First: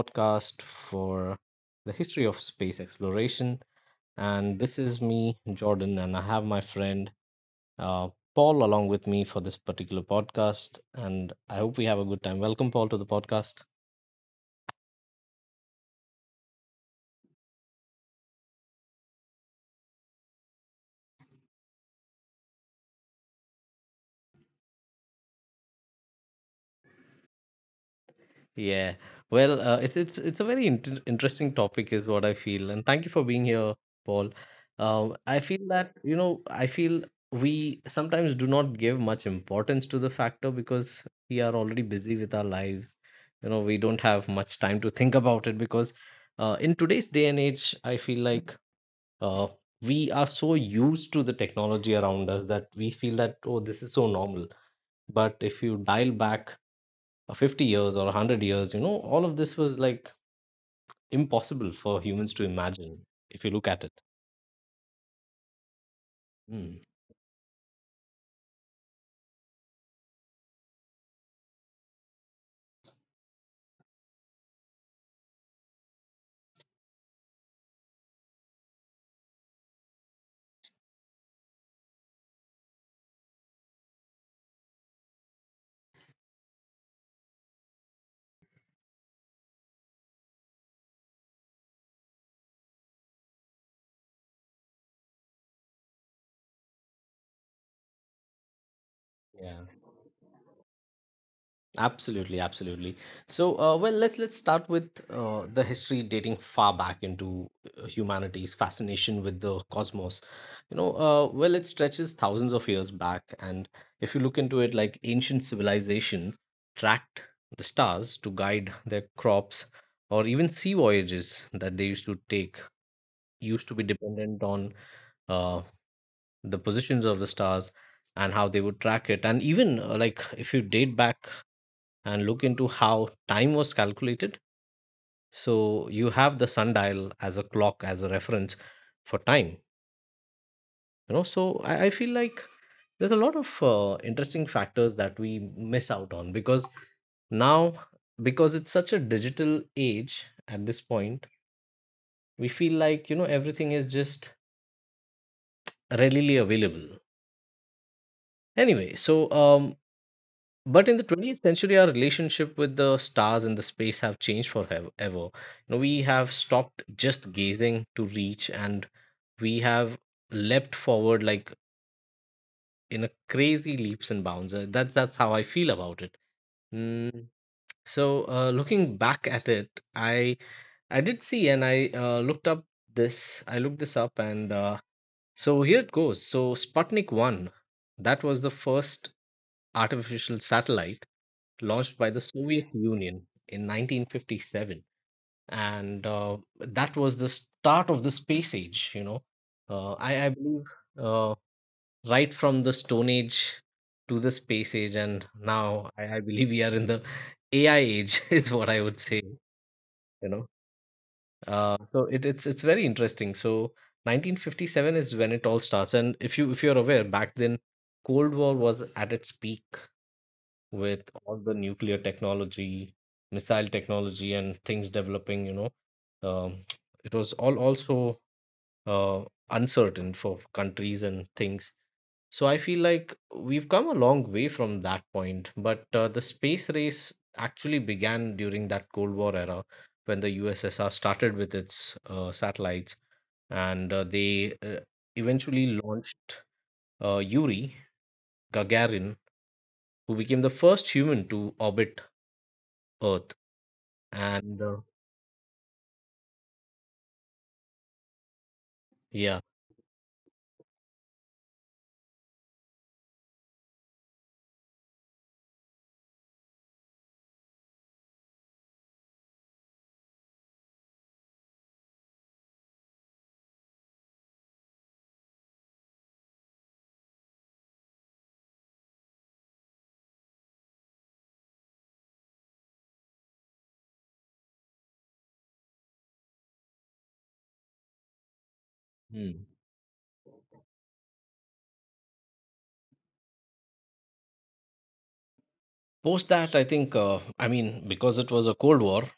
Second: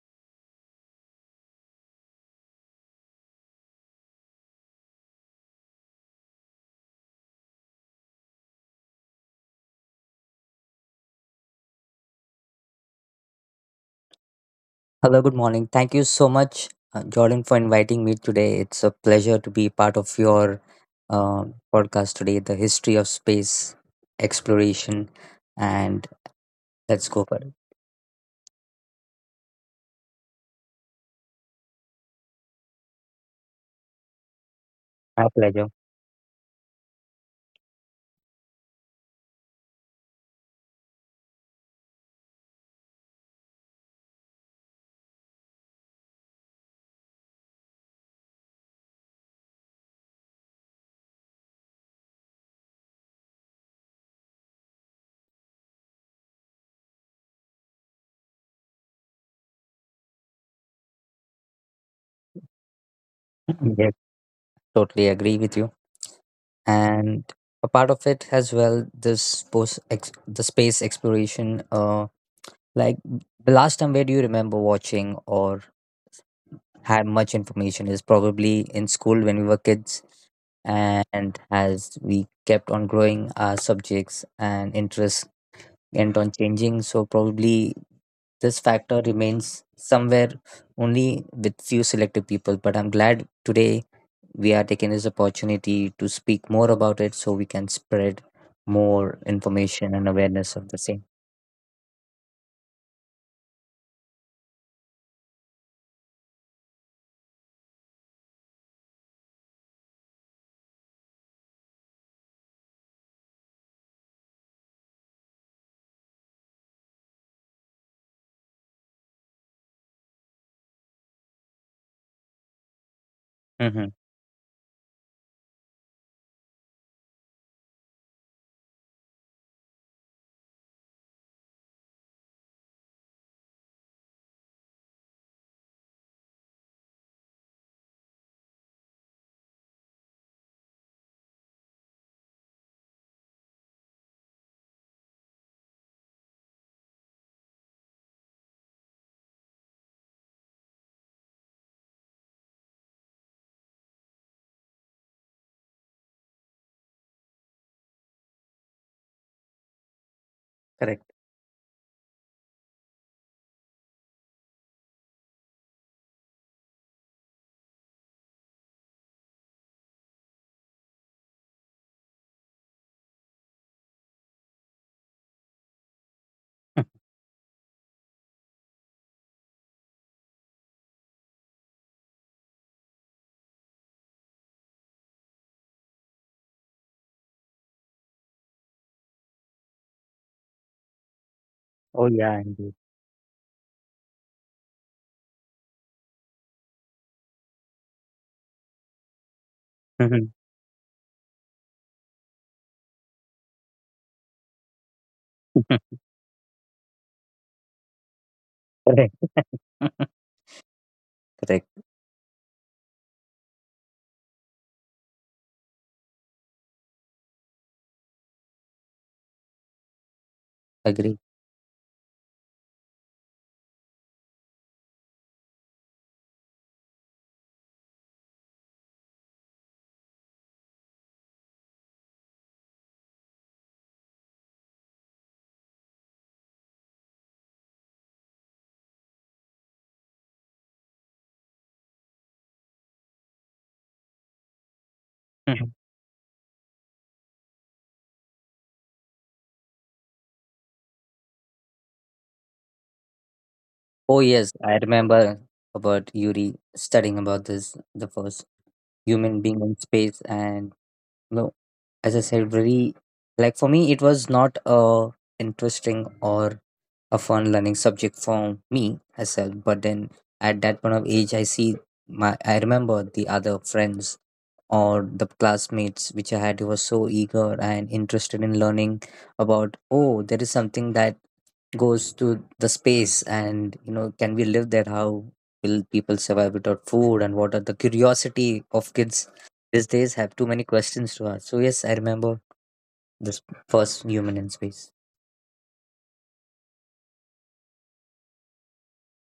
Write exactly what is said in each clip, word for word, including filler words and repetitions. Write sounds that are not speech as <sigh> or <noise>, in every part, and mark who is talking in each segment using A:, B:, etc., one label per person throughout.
A: podcast for the history of space exploration. And this is me, Jordan, and I have my friend uh, Paul along with me for this particular podcast. And I hope we have a good time. Welcome, Paul, to the podcast.
B: Hello, good morning. Thank you so much, uh, Jordan, for inviting me today. It's a pleasure to be part of your uh, podcast today, the history of space exploration. And let's go for it.
A: Yeah. Well, uh, it's it's it's a very inter interesting topic is what I feel. And thank you for being here, Paul. Um,
B: My
A: I feel
B: pleasure.
A: that, you know, I feel we sometimes do not give much importance to the factor because we are already busy with our lives. You know, we don't have much time to think about it because uh, in today's day and age, I feel like uh, we are so used to the technology around us that we feel that, oh, this is so normal. But if you dial back uh, 50 years or 100 years, you know, all of this was like impossible for humans to imagine if you look
B: <laughs>
A: at
B: Yes,
A: it.
B: totally agree with you.
A: Mm,
B: And a part of it as well, this post ex- the space exploration. Uh, like the last time, where do you remember watching or have much information is probably in school when we were kids, and as we kept on growing, our subjects and interests kept on changing, so probably this factor remains somewhere only with few selective people. But I'm glad today we are taking this opportunity to speak more about it so we can spread more
A: yeah,
B: information and awareness of the same.
A: absolutely, absolutely. So uh, well, let's let's start with uh, the history dating far back into uh, humanity's fascination with the cosmos. You know, uh, well, it stretches thousands of years back. And if you look into it, like ancient civilization tracked the stars to guide their crops, or even sea voyages that they used to take used to be
B: Hmm.
A: dependent on uh, the positions of the stars and how they would track it. And even uh, like if you date back and look into how time was calculated, so you have the sundial as a clock, as a reference for time, you know. So i, I feel like there's a lot of uh, interesting factors that we miss out on because now, because it's such a digital age at this point, we feel like, you know, everything is just readily available anyway. So um but in the
B: Correct.
A: twentieth century, our relationship with the stars and the space have changed forever. You know, we have stopped just gazing to reach, and we have leapt forward like in a crazy leaps and bounds. Uh, That's that's how I feel about it.
B: <laughs>
A: Mm, So uh, looking back at it, I I did see and I uh, looked up this. I looked this up, and uh, so here it goes. So Sputnik One, that was the first artificial satellite launched
B: Oh
A: by the
B: yeah,
A: Soviet
B: indeed.
A: Union in nineteen fifty-seven. And uh, that was the start of the space age, you know. Uh, I,
B: Mhm.
A: I believe uh, right from the Stone Age to the space age, and now
B: <laughs>
A: I, I believe we are in the A I age, <laughs> is what I would
B: Correct.
A: say,
B: <laughs>
A: you know.
B: Correct.
A: Uh, so it, it's it's very interesting. So nineteen fifty-seven is when it all starts, and if you if you're aware, back then Cold War was at its peak with
B: Agree.
A: all the nuclear technology, missile technology, and things developing, you know. um, it was all also uh, uncertain for countries and things. So I feel like we've come a long way from that point. But uh, the space race actually began during that Cold War era when the U S S R started with its uh, satellites. And uh, they uh, eventually
B: <laughs>
A: launched uh, Yuri Gagarin, who became the first human to orbit Earth.
B: Oh yes,
A: And
B: I
A: uh,
B: remember about Yuri studying about this, the first human
A: yeah.
B: being in space. And no, as I said, very like for me, it was not a interesting or a fun learning subject for me myself. But then at that point of age, I see my I remember the other friends or the classmates which I had who were so eager and interested in learning about. Oh, there is something that goes to the space, and you know, can we live there, how will people survive without food, and what are the curiosity of kids
A: hmm.
B: these days have too many questions to ask. So yes, I remember this first human in space.
A: Post that, I think, uh, I mean, because it was a cold war,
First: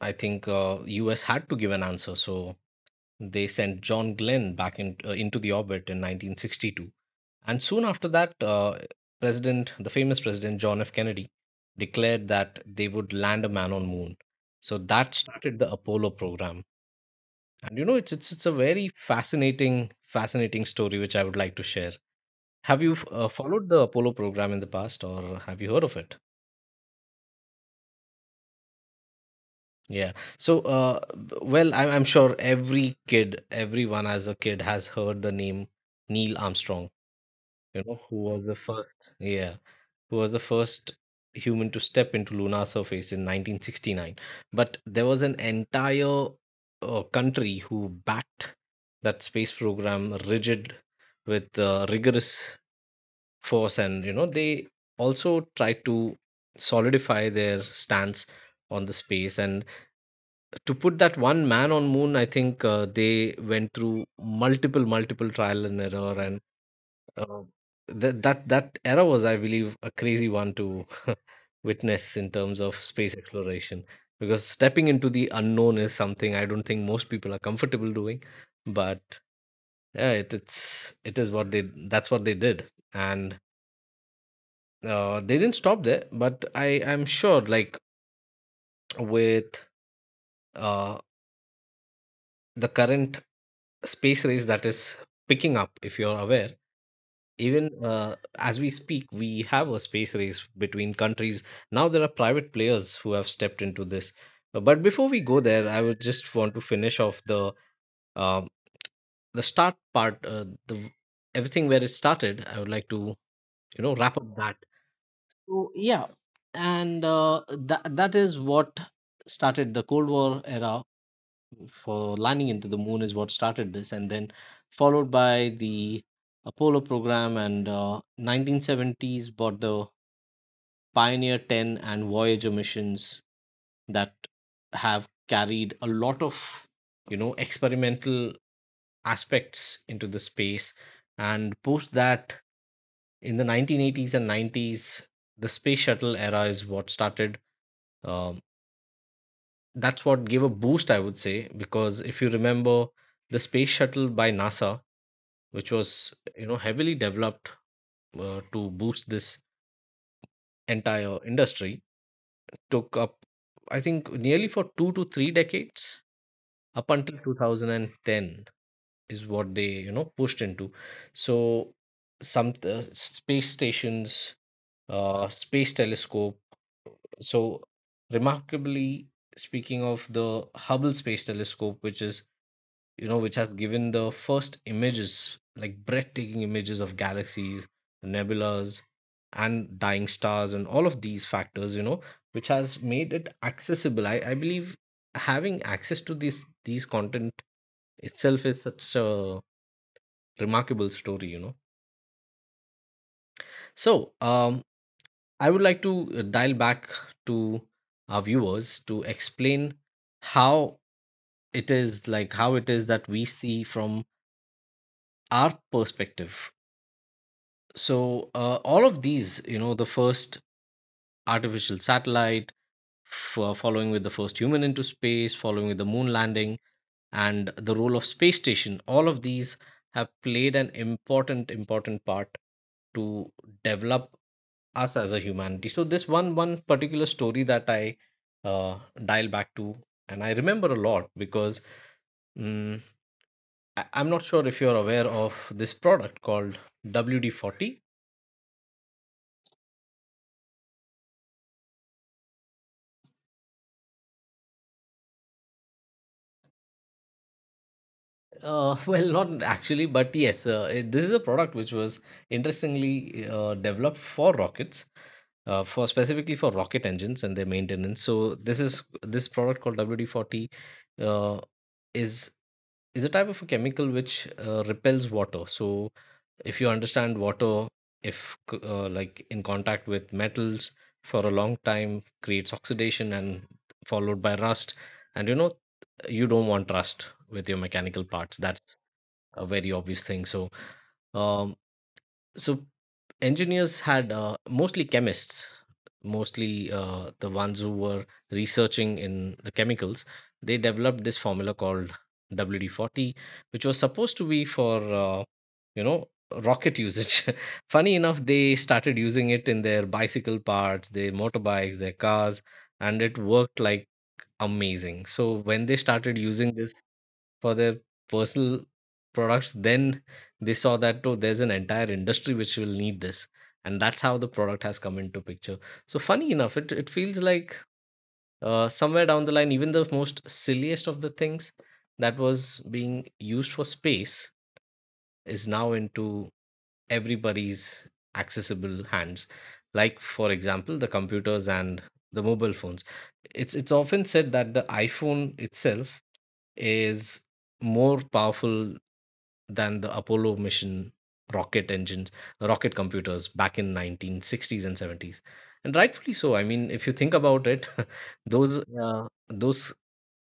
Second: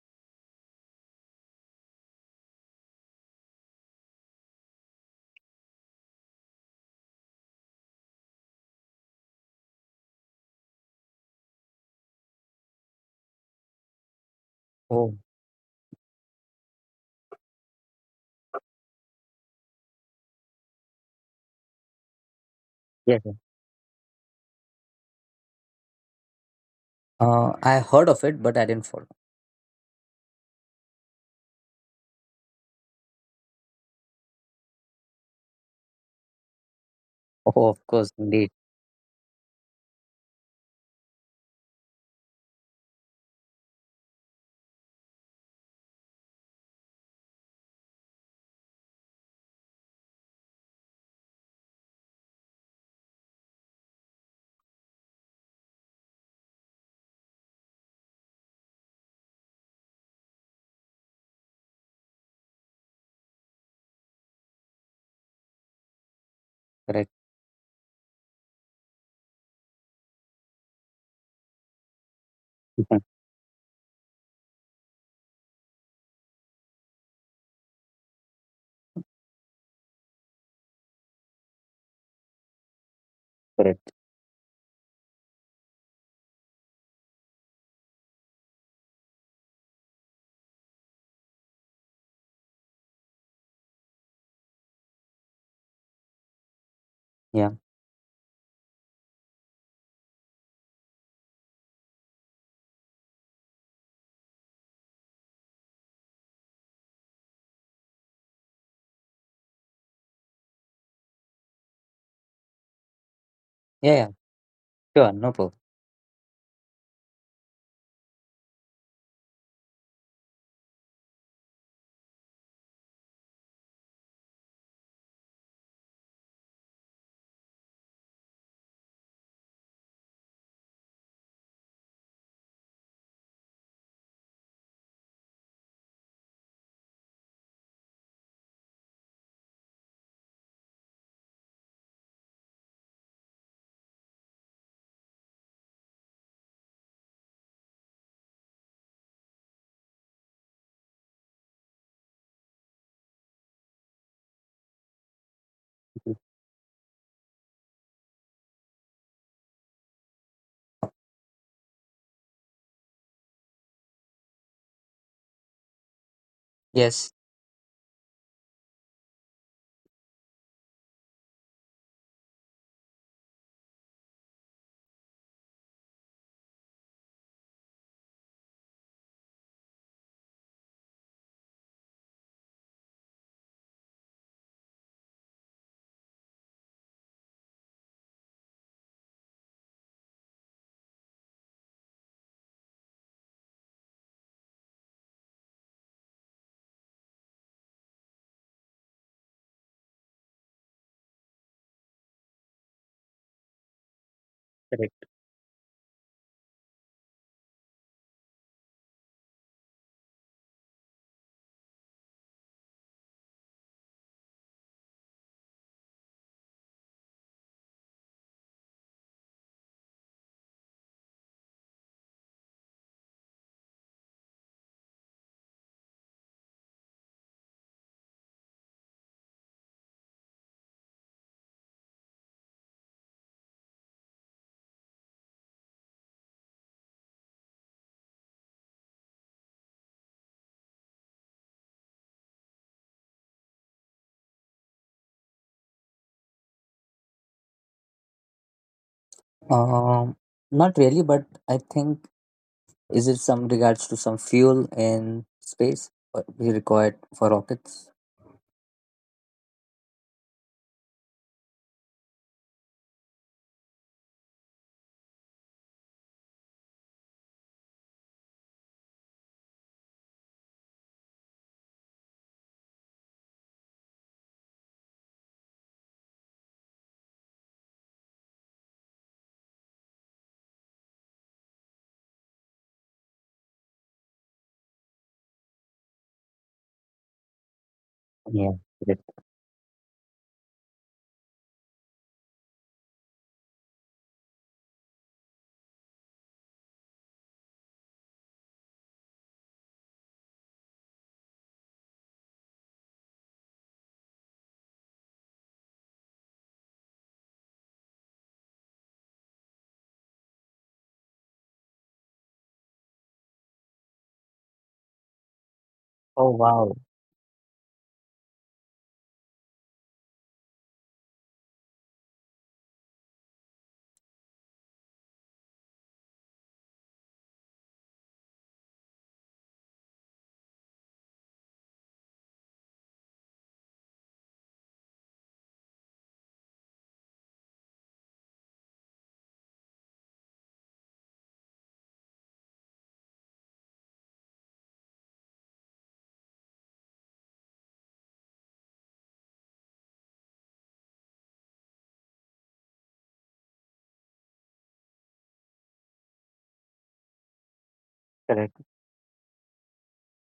A: I think uh, US had to give an answer. So they sent John Glenn back in, uh, into the orbit in nineteen sixty-two. And soon after that, uh, president the famous president John F. Kennedy declared that they would land a man on moon. So that
B: Oh
A: started the Apollo program. And you know, it's it's, it's a very fascinating fascinating story which I would like to share. Have you f-
B: yes,
A: uh,
B: yes.
A: followed the Apollo program in the past, or have you heard of it?
B: uh, I heard of it, but I didn't follow.
A: Yeah. So, uh, b- well, I'm, I'm sure every kid, everyone as a kid has heard the name Neil Armstrong,
B: Oh,
A: you
B: of
A: know,
B: course,
A: who was
B: indeed.
A: the first, yeah, who was the first human to step into lunar surface in nineteen sixty-nine. But there was an entire uh, country who backed that space program rigid with uh, rigorous force. And you know, they also try to solidify their stance on the space. And to put that one man on moon, I think uh, they went through multiple multiple trial and error. And
B: Correct.
A: uh, that that that era was, I believe, a crazy one to <laughs> witness in terms of
B: <laughs>
A: space exploration, because stepping into the unknown is something I don't think most people are comfortable doing. But yeah, it, it's it is what they that's what they did. And
B: Correct.
A: uh, they didn't stop there. But I am sure, like, with uh, the current space race that is picking up, if you're aware,
B: Yeah,
A: even uh, as we speak, we have a space race between countries. Now there are private players who have stepped into this. Uh, But before we go there, I would just want to finish off the um, the start part, uh, the everything where it started. I would like to, you know,
B: yeah, yeah,
A: wrap up that.
B: sure, no problem.
A: So yeah, and uh, that that is what started the Cold War era for landing into the moon is what started this. And then followed by the Apollo program. And uh, nineteen seventies brought the Pioneer ten and Voyager missions that have carried a lot of, you know, experimental aspects into the space. And post that, in the nineteen eighties and nineties, the space shuttle era is what started. um, that's what gave a boost, I would say, because if you remember the space shuttle by NASA, which was,
B: Mhm.
A: you know, heavily developed uh, to boost this entire industry, took up, I think, nearly for two to three decades, up
B: Yes.
A: until two thousand ten, is what they, you know, pushed into. So some uh, space stations, uh space telescope. So remarkably speaking of the Hubble Space Telescope, which is, you know, which has given the first images, like breathtaking images of galaxies, nebulas, and dying stars, and all of these factors, you know, which has made it accessible. i, I believe having access to this these content itself is such a remarkable story, you know. So um
B: Correct.
A: I would like to uh, dial back to our viewers to explain how it is, like how it is that we see from our perspective. So uh, all of these, you know, the first artificial satellite, f- uh, following with the first human into space, following with the moon landing, and the role of space station, all of these have played an important important part to develop us as a humanity. So this one one particular story that I uh, dial back to, and I remember a lot because mm I, I'm not sure if you're aware of this product called W D forty.
B: um Not really, but I think, is it some regards to some fuel in space, what we required for rockets?
A: Uh, <laughs> well, not actually, but yes, uh, it, this is a product which was interestingly uh, developed for rockets. Uh, for specifically for rocket engines and their maintenance. So this is this product called W D forty, uh, is is a type of a chemical which uh, repels water. So if you understand water, if c- uh, like in contact with metals for a long time, creates oxidation, and followed by rust. And you know, you don't want rust with your mechanical parts,
B: Yeah,
A: that's
B: correct.
A: a very obvious thing. So um so engineers had, uh, mostly chemists, mostly uh, the ones who were researching in the chemicals, they developed this formula called W D forty, which was supposed to be for uh, you know, rocket usage. <laughs> Funny enough, they started using it in their bicycle parts, their motorbikes, their cars, and it worked like amazing. So when they started
B: Oh
A: using this
B: wow.
A: for their personal products, then they saw that, oh, there's an entire industry which will need this. And that's how the product has come into picture. So funny enough, it, it feels like uh, somewhere down the line, even the most silliest of the things that was being used for space is now into everybody's accessible hands. Like for example, the computers and the mobile phones. It's it's often said that the iPhone itself is more powerful than the Apollo mission rocket engines, rocket computers back in nineteen sixties and seventies. And rightfully so. I mean, if you think about it, <laughs> those
B: Correct.
A: uh, those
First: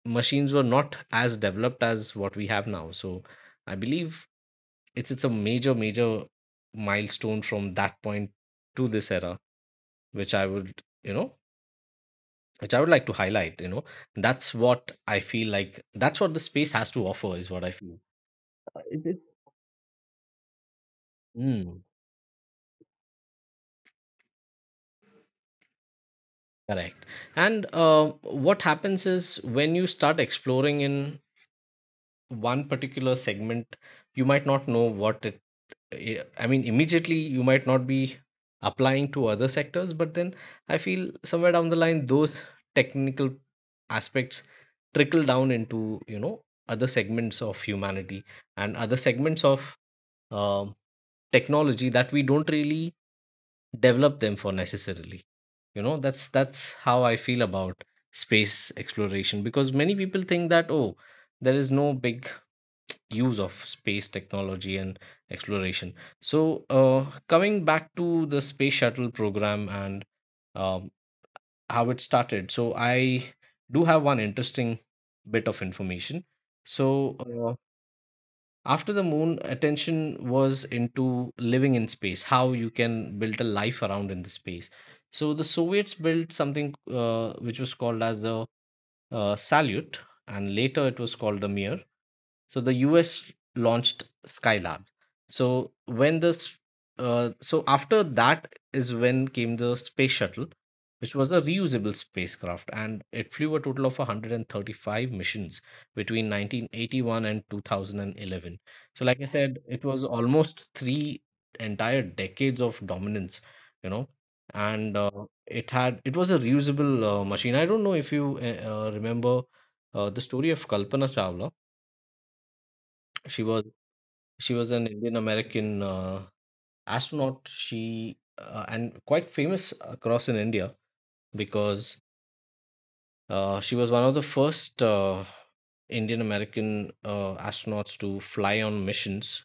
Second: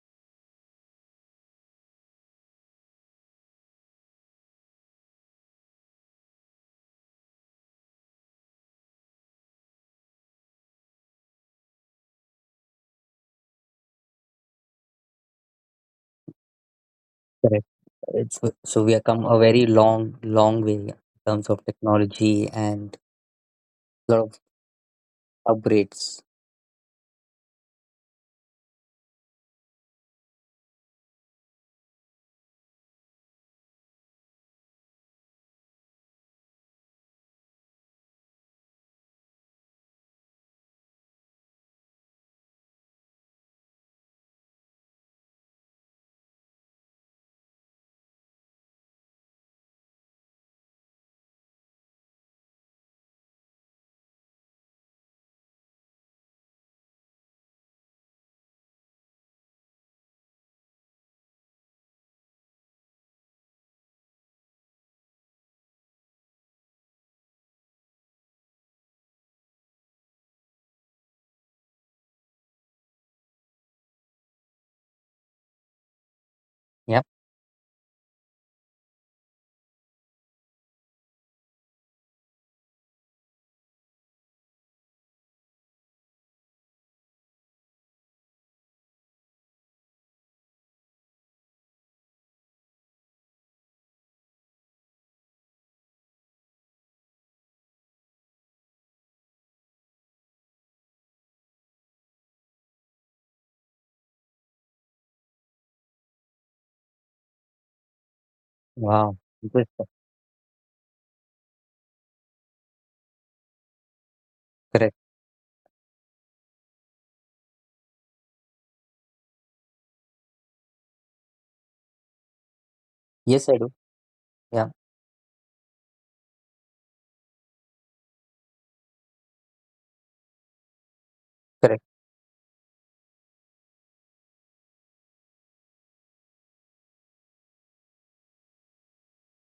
A: machines were not as developed as what we have now. So I believe it's it's a major major milestone from that point to this era, which I would, you know, which I would like to highlight. You know, that's what I feel like. That's what the space has to offer, is what
B: Correct.
A: I feel.
B: It's
A: Uh,
B: so we have
A: It
B: come a very long, long way in terms of
A: is.
B: technology and lot of upgrades.
A: Correct. And uh, what happens is when you start exploring in one particular segment, you might not know what it, I I mean, immediately you might not be applying to other sectors, but then I feel somewhere down the line, those technical aspects trickle down into, you know, other segments of humanity and other segments of um, technology that we don't really develop them for necessarily. You know that's that's how I feel about space exploration, because many people think that, oh, there is no big use of space technology and exploration. So uh, coming back to the space shuttle program and um, how it started, so i do have one interesting bit of information.
B: Yeah.
A: So uh, after the moon, attention was into living in space, how you can build a life around in the space. So the Soviets built something, uh, which was called as the uh, Salyut, and later it was called the Mir. So the U S launched Skylab. So when this, uh, so after that is when came the space shuttle, which was a reusable spacecraft, and it flew a total of one hundred thirty-five missions between nineteen eighty-one and two thousand eleven. So
B: Wow.
A: like I said,
B: Interesting.
A: it was almost three entire decades of dominance, you know,
B: Correct.
A: and uh, it had it was a reusable uh, machine. I don't know if you uh, uh, remember uh, the story of Kalpana Chawla. She
B: Yes, I
A: was
B: do.
A: she
B: Yeah.
A: was an Indian American uh, astronaut. She uh, And quite famous across in India, because
B: Correct.
A: uh, she was one of the first uh, Indian American uh, astronauts to fly on missions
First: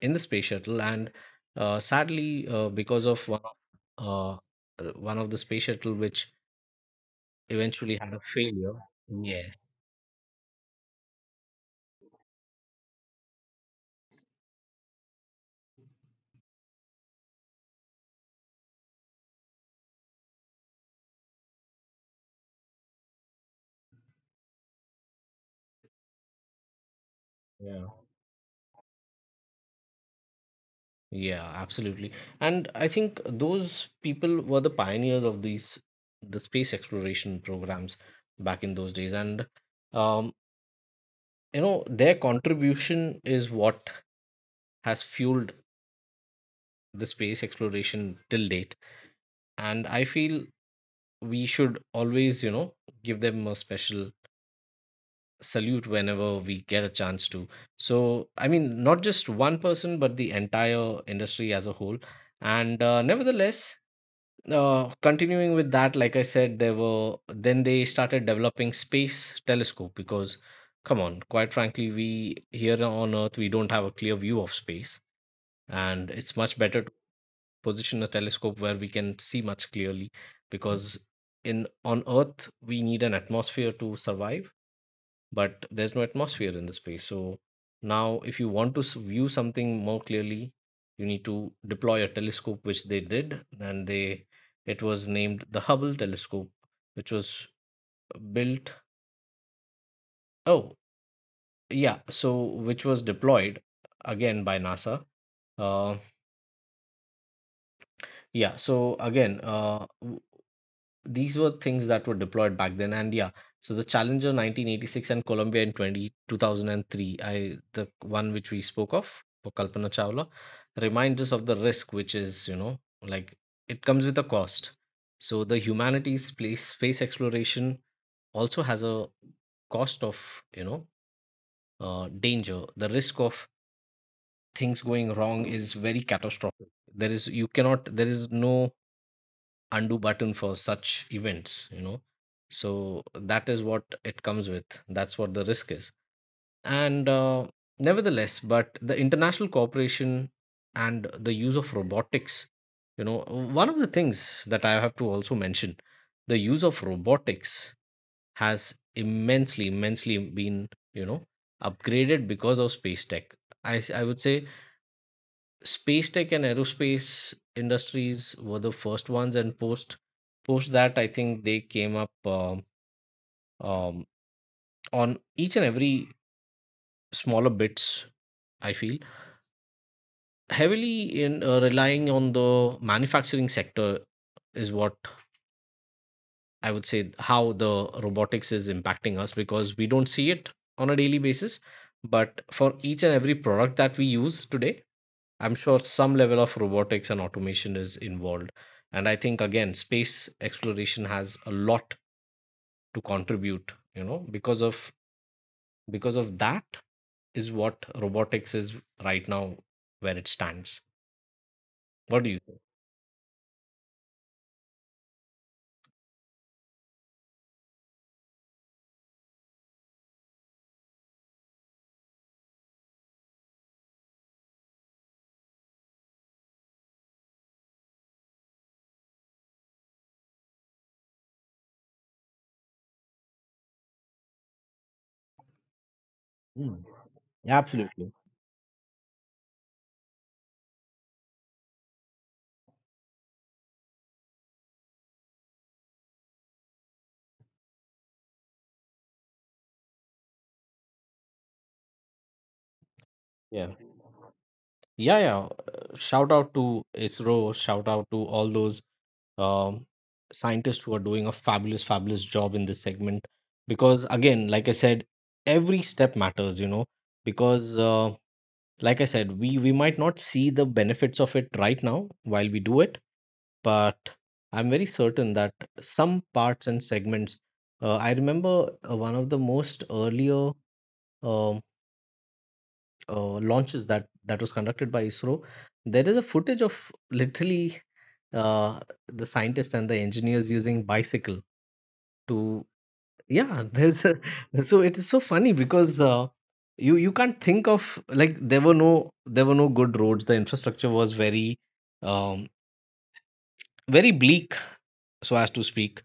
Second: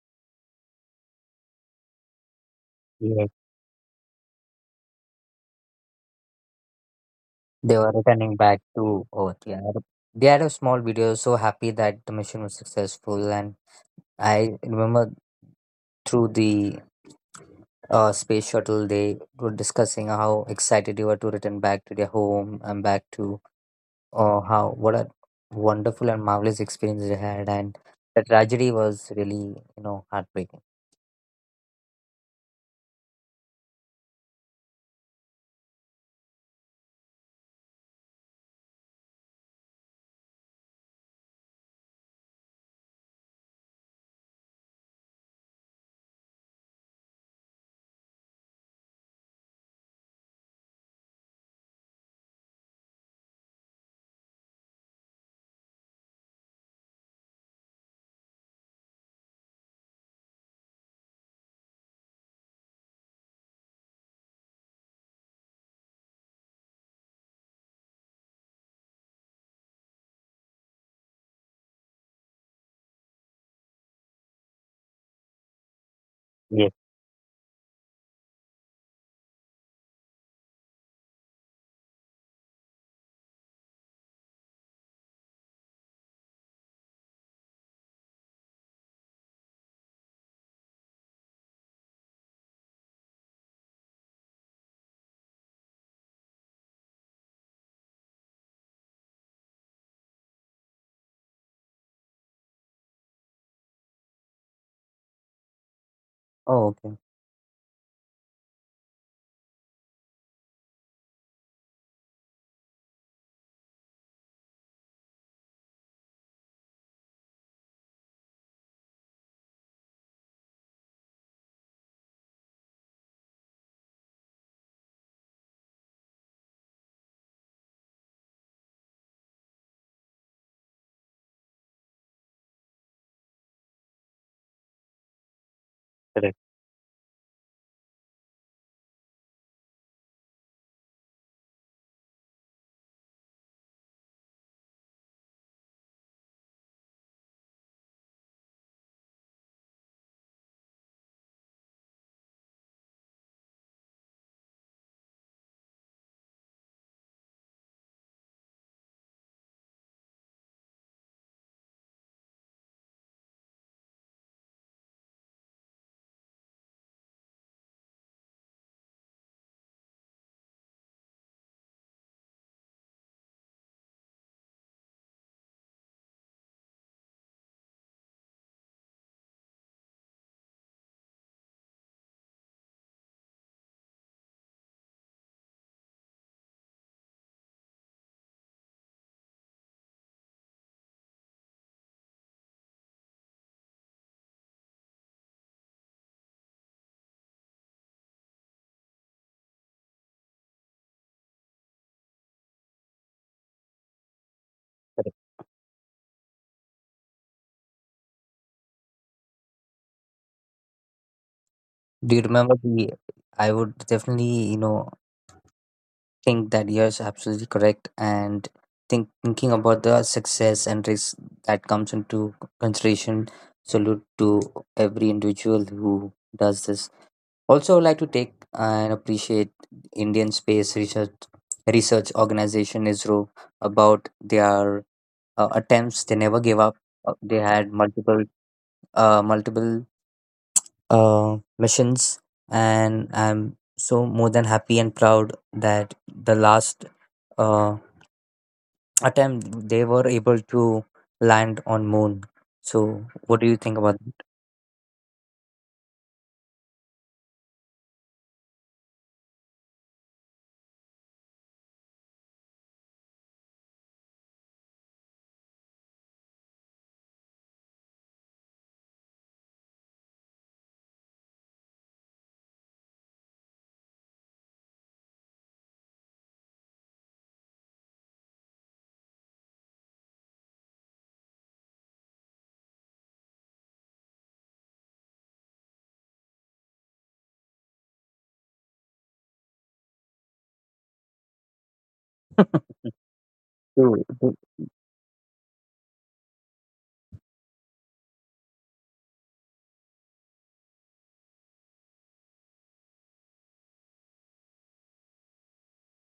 A: in the space shuttle. And uh, sadly, uh, because of
B: Yes.
A: one of uh, uh, one of the space shuttle which
B: They were
A: eventually had a
B: returning back
A: failure.
B: to Earth.
A: Yeah.
B: Yeah. They had a small video, so happy that the mission was successful. And I remember through the uh, space shuttle, they were discussing how excited they were to return back to their home and back to. Oh, how what a wonderful and marvelous experience you had, and
A: Yeah.
B: the tragedy was really, you know, heartbreaking.
A: Yeah, absolutely. And I think those people were the pioneers of these the space exploration programs back in those days. And um, you know, their contribution is what has fueled the space exploration till date. And I feel we should always, you know, give them a special salute whenever we get a chance to. So, I mean, not just one person, but the entire industry as a whole. And uh, nevertheless, uh, continuing with that, like I said, there were then they started developing space telescope, because, come on, quite frankly, we here on Earth we don't have a clear view of space, and it's much
B: Yes.
A: better to position a telescope where we can see much clearly. Because in on Earth we need an atmosphere to survive, but there's no atmosphere in the space. So now if you want to s- view something more clearly, you need to deploy a telescope, which they did, and they it was named the Hubble telescope, which was built, oh, yeah, so which was deployed again by NASA. uh
B: Oh, okay.
A: yeah, so again uh w- these were things that were deployed back then. And yeah, so the Challenger nineteen eighty-six and Columbia in twenty two thousand and three, I the one which we spoke of for Kalpana Chawla, reminds us of the risk, which is, you know like, it comes with a cost. So the humanities place space exploration also has a cost of, you know uh, danger, the risk of things going wrong is very
B: Correct.
A: catastrophic. There is you cannot, there is no undo button for such events, you know so that is what it comes with, that's what the risk is. And uh, nevertheless, but the international cooperation and the use of robotics, you know, one of the things that I have to also mention, the use of robotics has immensely immensely been, you know upgraded because of space tech. I s- i would say space tech and aerospace industries were the first ones, and post post that I think they came up um, um, on each and every smaller bits, I feel, heavily in uh, relying on the manufacturing sector, is what I would say, how the robotics is impacting us, because we don't see it on a daily basis. But for each and every product that we use today, I'm sure some level of robotics and automation is involved. And I think again, space exploration has a lot to contribute, you know, because of
B: Correct.
A: because of that is what robotics is right now, where it stands.
B: Do you
A: What do you
B: remember
A: think?
B: the? I would definitely, you know, think that yes, absolutely correct, and think thinking about the success and risk that comes into consideration. Salute to every individual who does this. Also, I would like to take and appreciate Indian Space Research Research Organization I S R O about their uh, attempts. They never gave up.
A: Mm,
B: Uh, They had
A: absolutely.
B: multiple uh, multiple uh, missions, and I'm so more than happy and proud that the last uh, attempt they were able to land on Moon. So, what do you
A: Yeah.
B: think about that?
A: Yeah, yeah. uh, Shout out to ISRO, shout out to all those um, scientists who are doing a fabulous, fabulous job in this segment. Because again, like I said, every step matters, you know, because uh, like I said, we we might not see the benefits of it right now while we do it, but I'm very certain that some parts and segments, uh, I remember uh, one of the most earlier um, uh, launches that that was conducted by ISRO. There is a footage of literally uh, the scientists and the engineers using bicycle to,
B: <laughs>
A: yeah. <laughs> There's
B: True,
A: a,
B: true.
A: so it is so funny, because uh, you you can't think of, like, there were no there were no good roads, the infrastructure was very um very bleak, so as to speak.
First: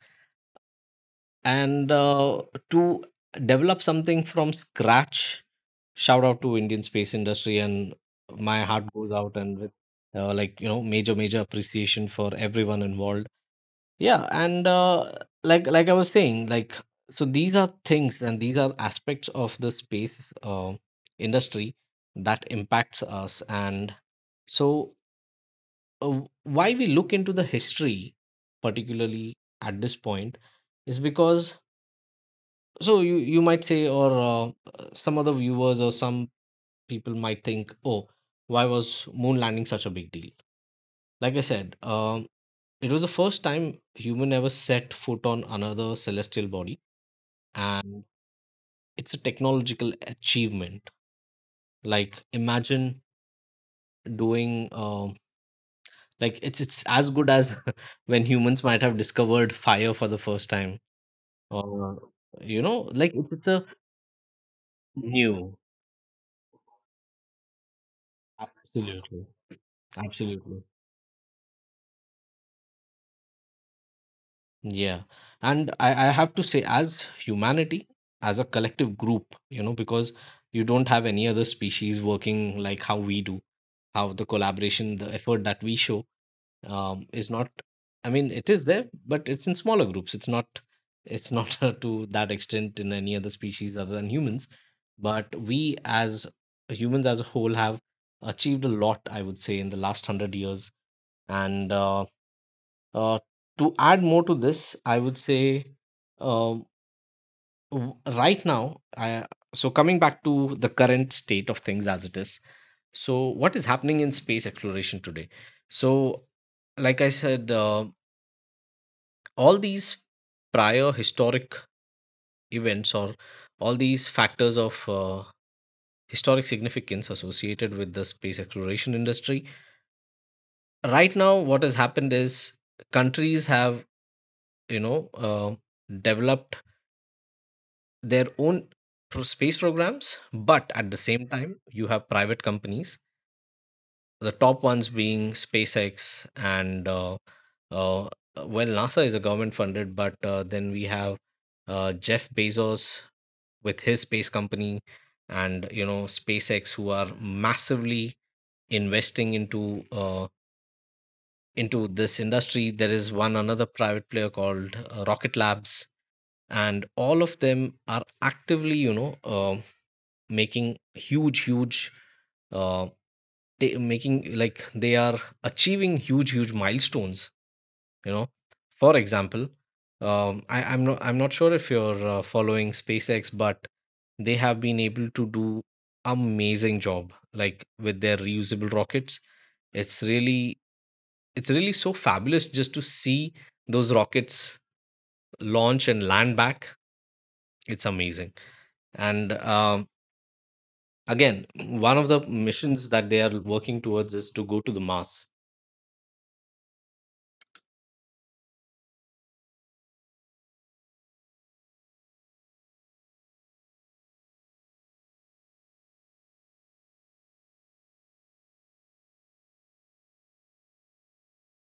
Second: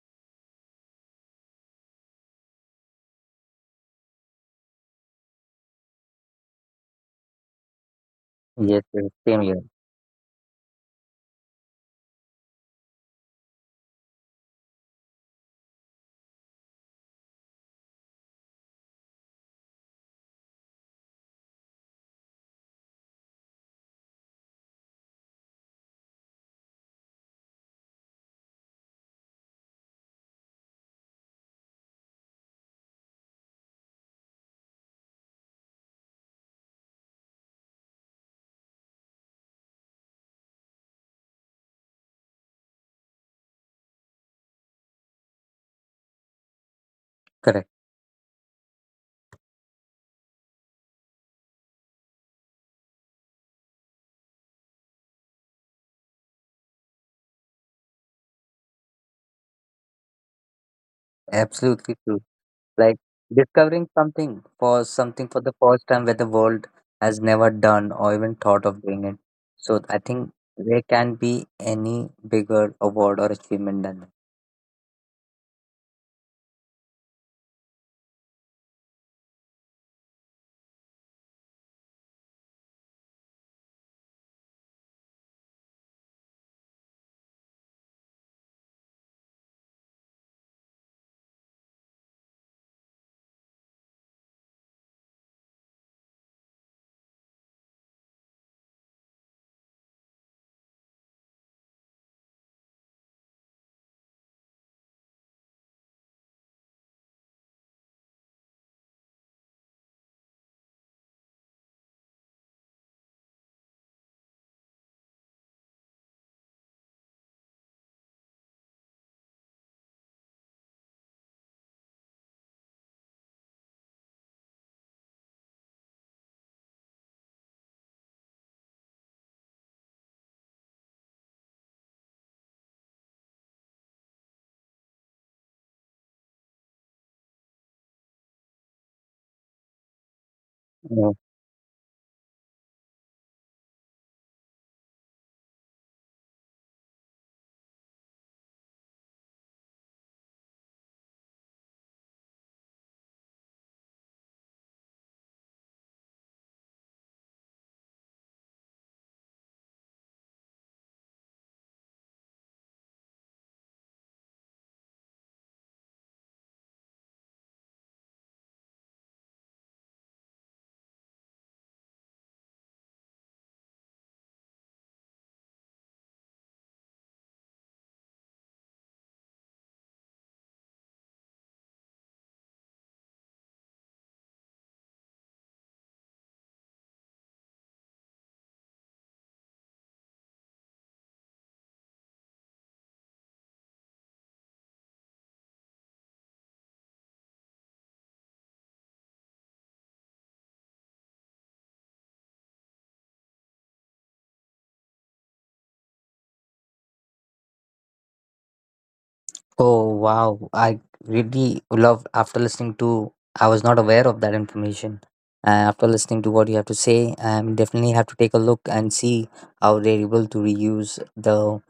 A: And uh, to develop something from scratch, shout out to Indian space industry, and my
B: Yes,
A: heart
B: yes,
A: goes out
B: same
A: and
B: here.
A: with, uh, like, you know major major appreciation for everyone involved. Yeah. And uh, like like I was saying, like, so these are things and these are aspects of the space uh, industry that impacts us. And so, uh, why we look into the history particularly at this point is because, so you you might say, or uh, uh, some other viewers or some people might think, oh, why was moon landing such a big deal. Like I said, um, it was the first time human ever set foot on another celestial body,
B: Correct.
A: and it's a technological achievement. Like, imagine doing um like, it's it's as good as <laughs> when humans might have discovered fire for the first time,
B: Absolutely
A: or
B: true.
A: you know
B: Like
A: like it's, it's a
B: discovering something for something for the
A: new.
B: first time where the world has never done or even thought of doing it.
A: Absolutely.
B: So I think
A: Absolutely.
B: there can be any bigger award or achievement than that.
A: Yeah. And I, I have to say, as humanity, as a collective group, you know, because you don't have any other species working like how we do, how the collaboration, the effort that we show, um, is not, I mean, it is there, but it's in smaller groups, it's not it's not <laughs> to that extent in any other species other than humans. But we as humans as a whole have achieved a lot, I would say, in the last one hundred years. And uh, uh, to add more to this, I would say, um, w- right now I, so coming back to the current state of things as it is, so what is happening in space exploration today. So like I said, uh, all these prior historic events or all these factors of uh, historic significance associated with the space exploration industry, right now what has happened is countries have, you know uh, developed their own pro- space programs. But at the
B: Yeah.
A: same time you have private companies, the top ones being SpaceX, and uh, uh, well, NASA is a government funded, but uh, then we have uh, Jeff Bezos with his space company. And you know, SpaceX, who are massively investing into uh, into this industry. There is one another private player called, uh, Rocket Labs, and all of them are actively, you know uh, making huge huge, uh, they making like they are achieving huge huge milestones, you know, for example. Um, I, i'm not i'm not sure if you're uh, following SpaceX, but they have been able to do amazing job, like, with their reusable rockets. it's really it's really so fabulous just to see those rockets launch and land back, it's amazing. And um, again, one of the missions that they are working towards is to go to the Mars.
B: Oh wow! I really loved after listening to. I was not aware of that information. Uh, after listening to what you have to say, I definitely have to take a look and see how they're able to reuse the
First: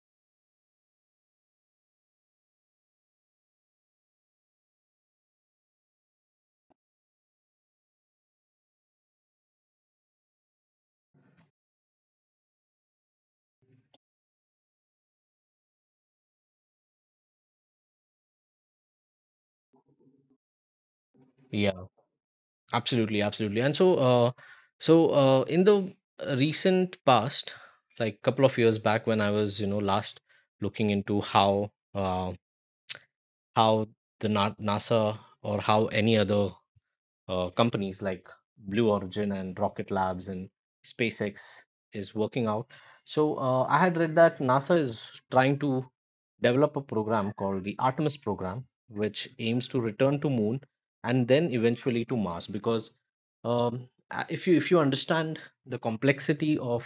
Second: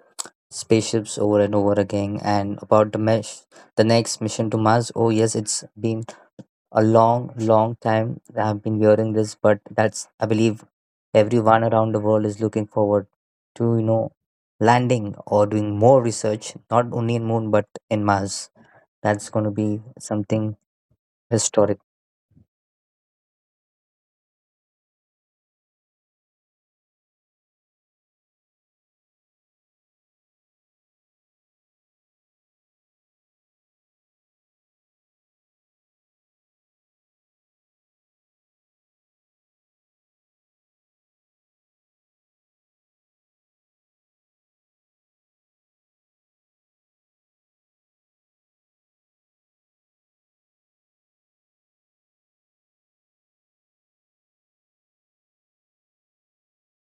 B: spaceships over and over again. And about the mesh, the next mission to Mars. Oh yes, it's been a long, long time I've been hearing this, but that's I believe everyone around the world is looking forward to, you know, landing or doing more research, not only in moon but in Mars. That's gonna be something historic.
A: Yeah, absolutely, absolutely. And so, uh, so uh, in the recent past, like couple of years back, when I was, you know, last looking into how uh, how the Na- NASA or how any other uh, companies like Blue Origin and Rocket Labs and SpaceX is working out. So uh, I had read that NASA is trying to develop a program called the Artemis program, which aims to return to Moon and then eventually to Mars. Because um, a- if you if you understand the complexity of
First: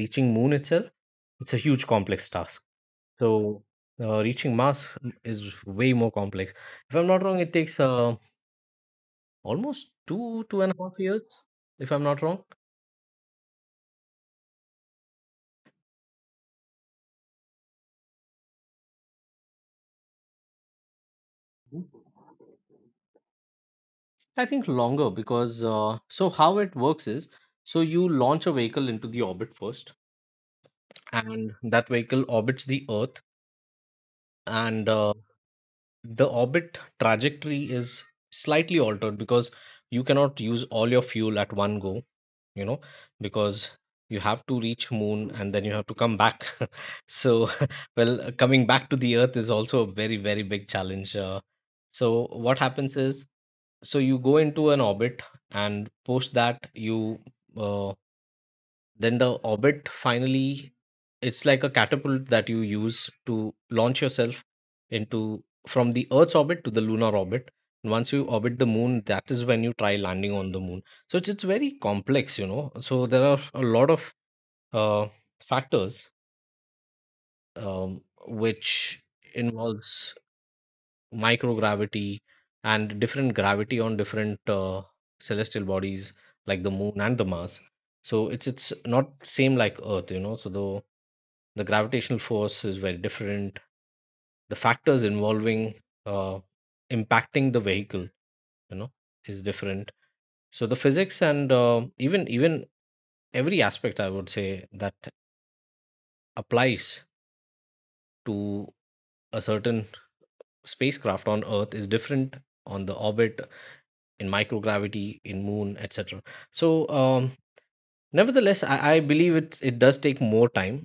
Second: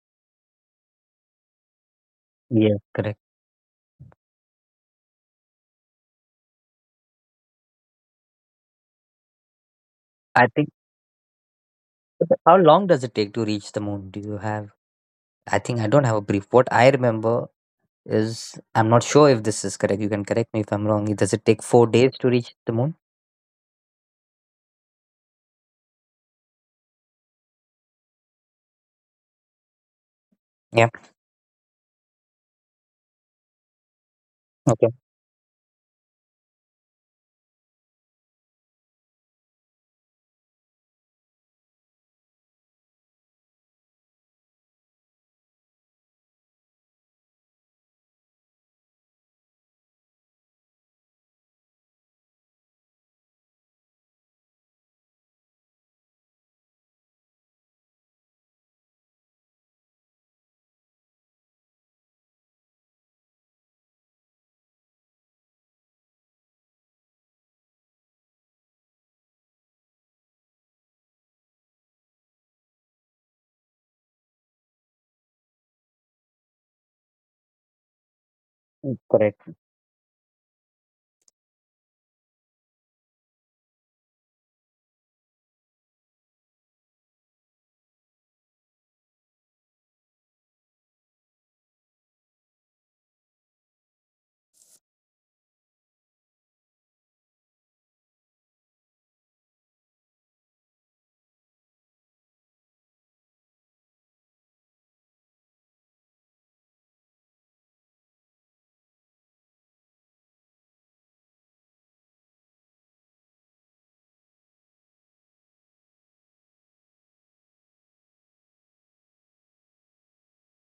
A: reaching Moon itself, it's a huge complex task.
B: Yeah, correct.
A: So uh, reaching Mars is way more complex. If I'm not wrong, it takes uh, almost two,
B: I
A: two and
B: think
A: a half years, if I'm not wrong.
B: how long does it take to reach the moon? Do you have, I think, I don't have a brief. What I remember is, I'm not sure if this is correct. You can correct me if I'm wrong. Does it take four days to reach the moon?
A: I think longer because uh, so how it works is, so you launch a vehicle into the orbit first,
B: Yeah.
A: and that vehicle orbits the Earth, and
B: Okay.
A: uh, the orbit trajectory is slightly altered because you cannot use all your fuel at one go, you know, because you have to reach moon and then you have to come back. <laughs> So, <laughs> well, coming back to the Earth is also a very, very big challenge. Uh, so what happens is so you go into an orbit and post that you uh, then the orbit finally it's like a catapult that you use to launch yourself into from the earth's orbit to the lunar orbit, and once you orbit the moon, that is when you try landing on the moon. So it's it's very complex, you know, so there are a lot of uh, factors, um, which
B: Mm. Correct.
A: involves microgravity and different gravity on different uh, celestial bodies like the moon and the mars. So it's it's not same like earth, you know, so the the gravitational force is very different, the factors involving uh, impacting the vehicle, you know, is different. So the physics and uh, even even every aspect I would say that applies to a certain spacecraft on earth is different on the orbit, in microgravity, in moon, etc. So um, nevertheless I, I believe it's it does take more time,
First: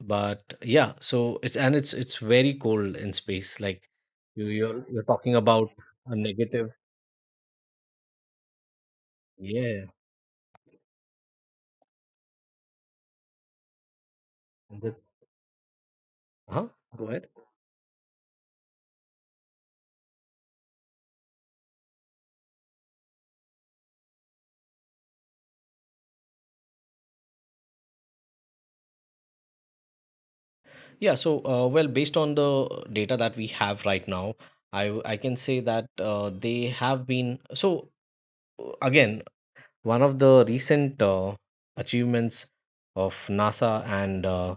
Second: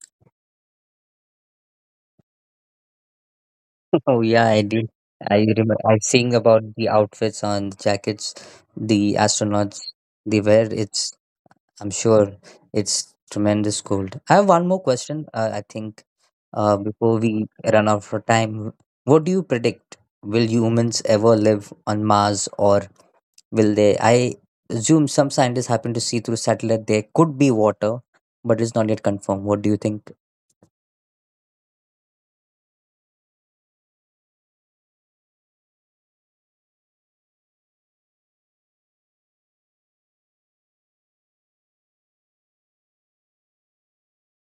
A: but yeah, so it's and it's it's very cold in space, like
B: Oh
A: you
B: yeah, I
A: you're
B: do.
A: you're talking
B: I
A: about
B: remember. I
A: a
B: sing about
A: negative.
B: the outfits on the jackets the astronauts
A: Yeah.
B: they wear. It's, I'm sure, it's tremendous cold. I have one
A: and
B: more
A: that-
B: question. Uh, I think
A: huh?
B: uh,
A: Go
B: before
A: ahead.
B: we run out of time, what do you predict? Will humans ever live on Mars, or will they? I assume some scientists happen to see through satellite there could be water, but it's not yet confirmed. What do you think?
A: Yeah, so uh, well, based on the data that we have right now, i w- I can say that uh, they have been, so uh, again, one of the recent uh, achievements of nasa and uh,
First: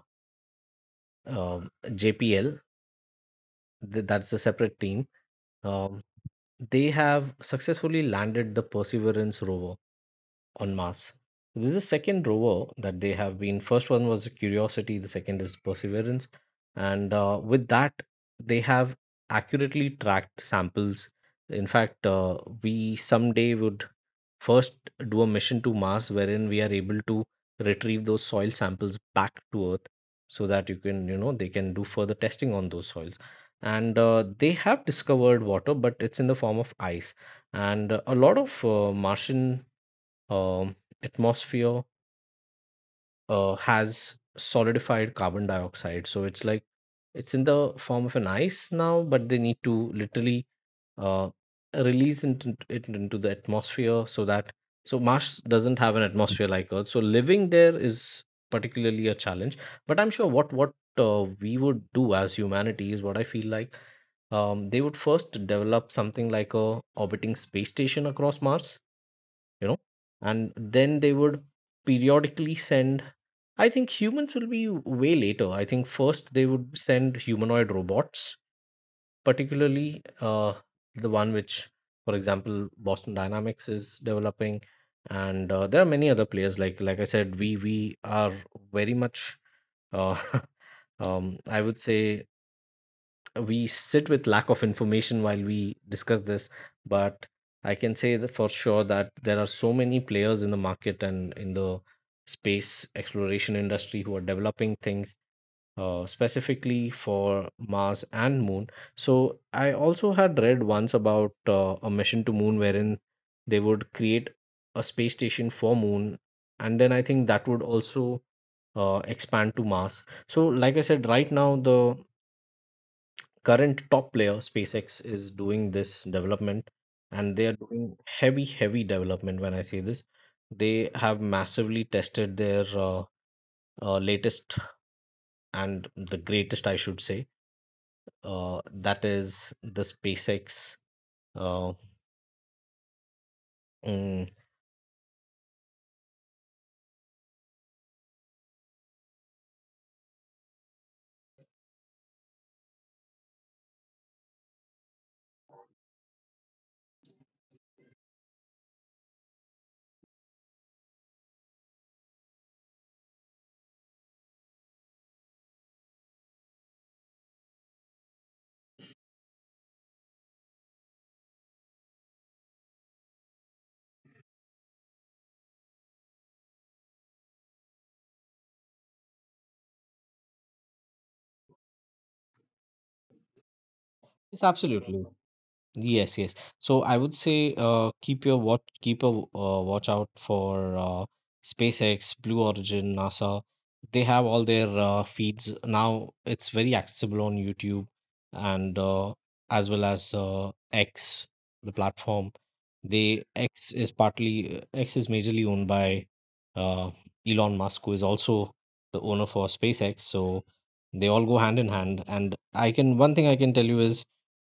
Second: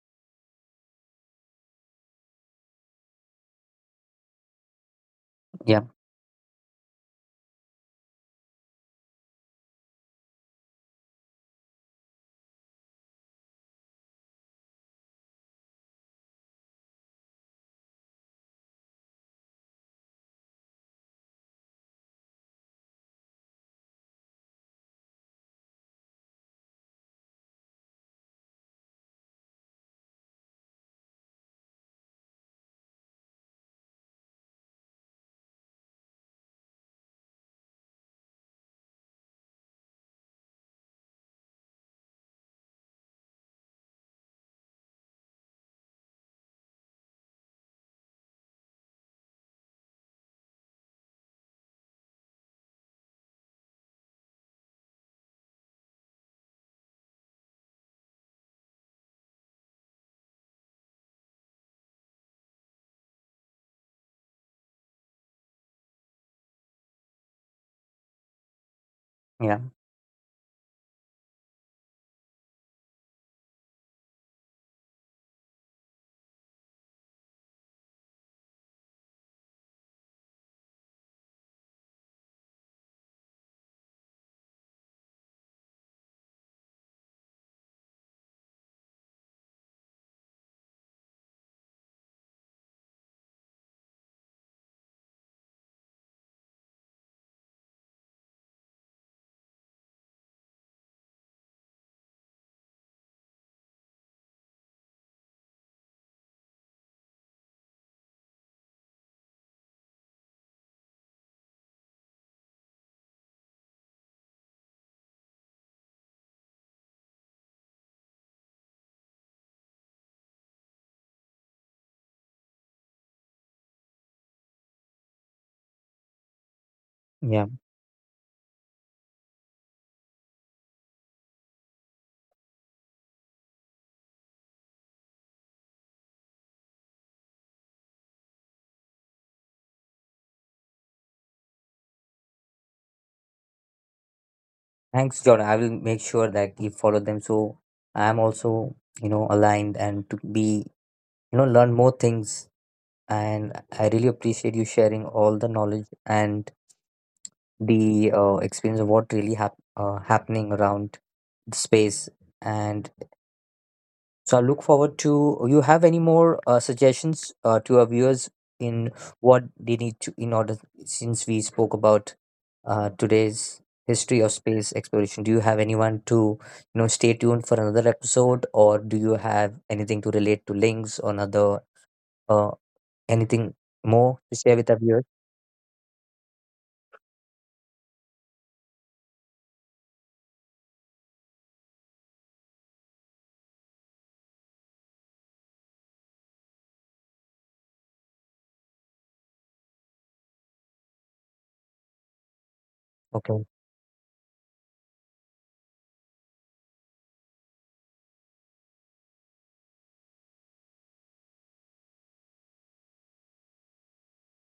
A: uh, jpl, th- that's a separate team.
B: Yeah,
A: Um, they have successfully landed the Perseverance rover on Mars. This is the second rover that they have been. First one was Curiosity, the second is Perseverance, and uh, with that they have accurately tracked samples. In fact, uh, we someday would first do a mission to Mars wherein we are able to retrieve those soil samples back to Earth, so that you can, you know, they can do further testing on those soils. And uh, they have discovered water, but it's in the form of ice. And uh, a lot of uh, martian um, atmosphere uh, has solidified carbon dioxide, so it's like it's in the form of an ice now, but they need to literally uh, release it, int- it into the atmosphere so that, so mars doesn't have an atmosphere like earth, so living there is particularly a challenge. But I'm sure what what uh, we would do as humanity is what I feel like, um, they would first develop something like a orbiting space station across mars,
B: yeah,
A: you know, and then they would periodically send, I think humans will be way later, I think first they would send humanoid robots, particularly uh, the one which, for example, Boston Dynamics is developing. And uh, there are many other players. Like like I said, we we are very much, uh, <laughs> um, I would say, we sit with lack of information while we discuss this, but I can say that for sure that there are so many players in the market and in the space exploration industry who are developing things uh, specifically for Mars and Moon. So I also had read once about uh, a mission to Moon wherein they would create a space station for Moon, and then I think that would also uh, expand to Mars. So, like I said, right now the current top player SpaceX is doing this development, and
B: yeah.
A: they are doing heavy, heavy development. When I say this, they have massively tested their uh, uh, latest and the greatest, I should say, uh, that is the SpaceX uh, mm,
B: Thanks, Jordan. I will make sure that you follow them so I'm also, you know, aligned and to be, you know, learn more things. And I really appreciate you sharing all the knowledge and the uh, experience of what really hap- uh, happening around the space. And so I look forward to you have any more uh, suggestions uh, to our viewers in what they need to in order, since we spoke about uh, today's history of space exploration. Do you have anyone to, you know, stay tuned for another episode, or do you have anything to relate to links or another uh, anything more to
A: Yes,
B: share with our viewers?
A: absolutely. Yes, yes. So I would say uh, keep your watch, keep a w- uh, watch out for uh, SpaceX, Blue Origin, NASA. They have all their uh, feeds now. It's very accessible on YouTube and uh, as well as uh, X, the platform. They
B: Okay.
A: X is partly X is majorly owned by uh, Elon Musk, who is also the owner for SpaceX. So they all go hand in hand. And I can, one thing I can tell you is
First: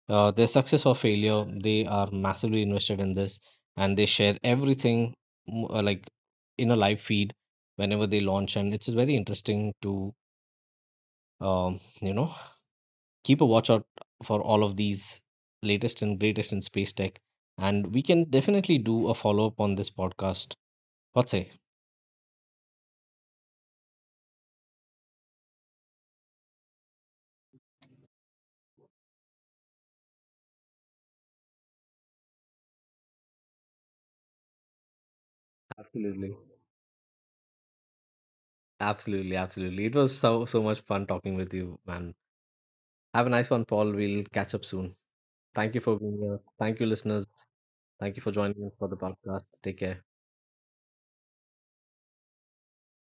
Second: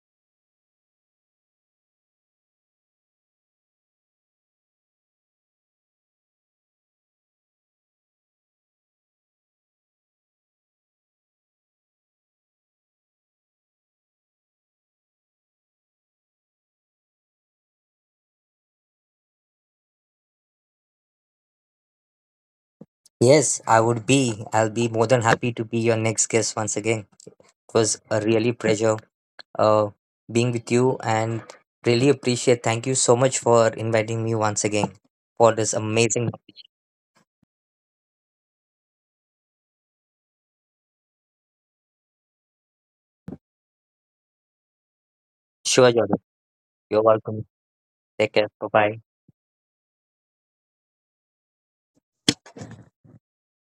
A: uh, their success or failure, they are massively invested in this and they share everything, mm, uh, like in a live feed whenever they launch. And it's very interesting to, um, you know, keep a watch out for all of these latest and greatest in space tech. And we can definitely do a follow up on this podcast. What say?
B: Yes, I would be. I'll be more than happy to be your next guest once again. It was a really pleasure uh, being with you and really appreciate. Thank you so much for inviting me once again for this amazing.
A: Absolutely. absolutely absolutely It was so so much fun talking with you, man. Have a nice one, paul. We'll catch up soon. Thank you
B: Sure,
A: for
B: Jordan.
A: being here. Thank you,
B: You're
A: listeners.
B: welcome.
A: Thank you for
B: Take care.
A: joining
B: Bye
A: us for the
B: bye.
A: podcast. Take care.